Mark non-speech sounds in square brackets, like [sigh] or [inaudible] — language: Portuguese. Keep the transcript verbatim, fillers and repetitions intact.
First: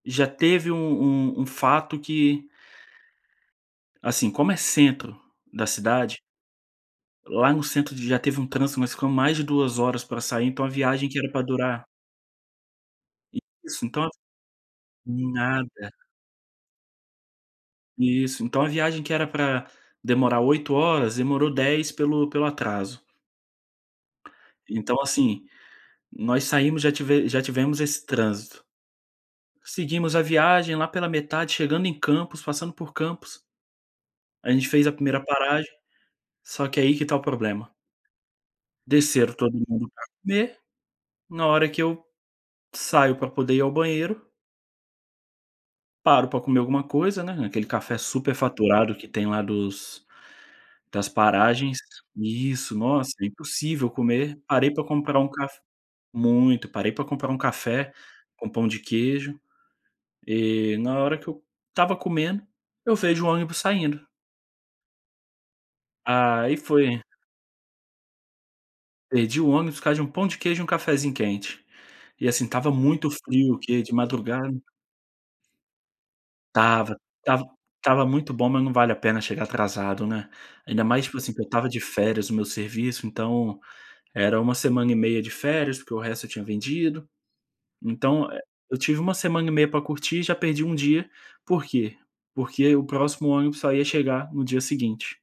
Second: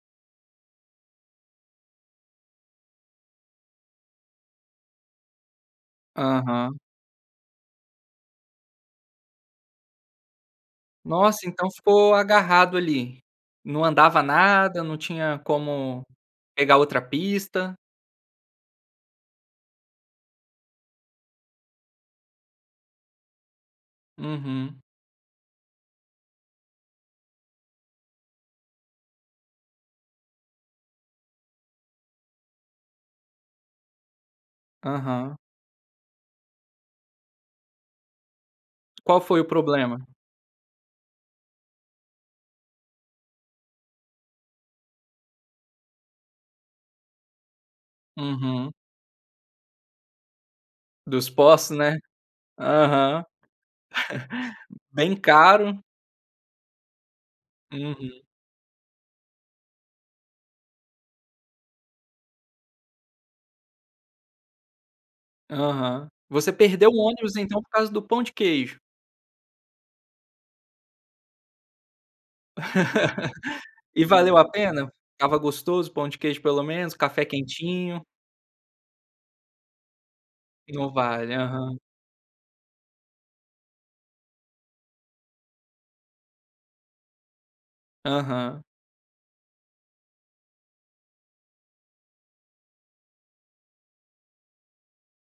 Já teve um um um fato que assim, como é centro da cidade Aham. lá no centro já teve um trânsito, nós ficamos mais de duas horas pra sair, então a viagem que era para Nossa, então durar ficou agarrado ali? Não Isso, então andava nada, não tinha Nada. como pegar outra pista? Isso. Então a viagem que era pra demorar oito horas, demorou dez pelo pelo atraso. Uhum. Então, assim, nós saímos já tive já tivemos esse trânsito. Seguimos a viagem, lá pela metade, chegando em Campos, passando por Campos a gente fez a primeira Aham. paragem, só que aí que está o problema Qual desceram foi o todo mundo problema? pra comer, na hora que eu saio para poder ir ao banheiro paro para comer alguma coisa, né, naquele café Uhum. superfaturado que tem lá dos das Dos postos, paragens né. isso, [chuckles] nossa, Aham. é impossível comer. Parei para Bem comprar um caf caro. muito. Parei pra comprar um café Uhum. com pão de queijo, e na hora que eu estava comendo, eu vejo o ônibus saindo Aham. Você aí perdeu o foi ônibus, então, por causa do pão de queijo? Perdi o ônibus, por causa de um pão de queijo e um cafézinho quente. E, assim, estava muito frio, o [laughs] quê? De E valeu a madrugada pena? Estava gostoso o pão de queijo, pelo menos? Estava. Café Estava quentinho. estava muito bom, mas não vale a pena chegar atrasado, né. Ainda Não mais, tipo vale, assim, que eu estava aham. de férias do meu serviço, então era uma semana e meia de férias porque o resto eu tinha vendido. Então, eh, Aham. eu tive uma semana e meia para curtir e já perdi um dia, por quê? Porque o próximo ônibus só ia chegar no dia seguinte.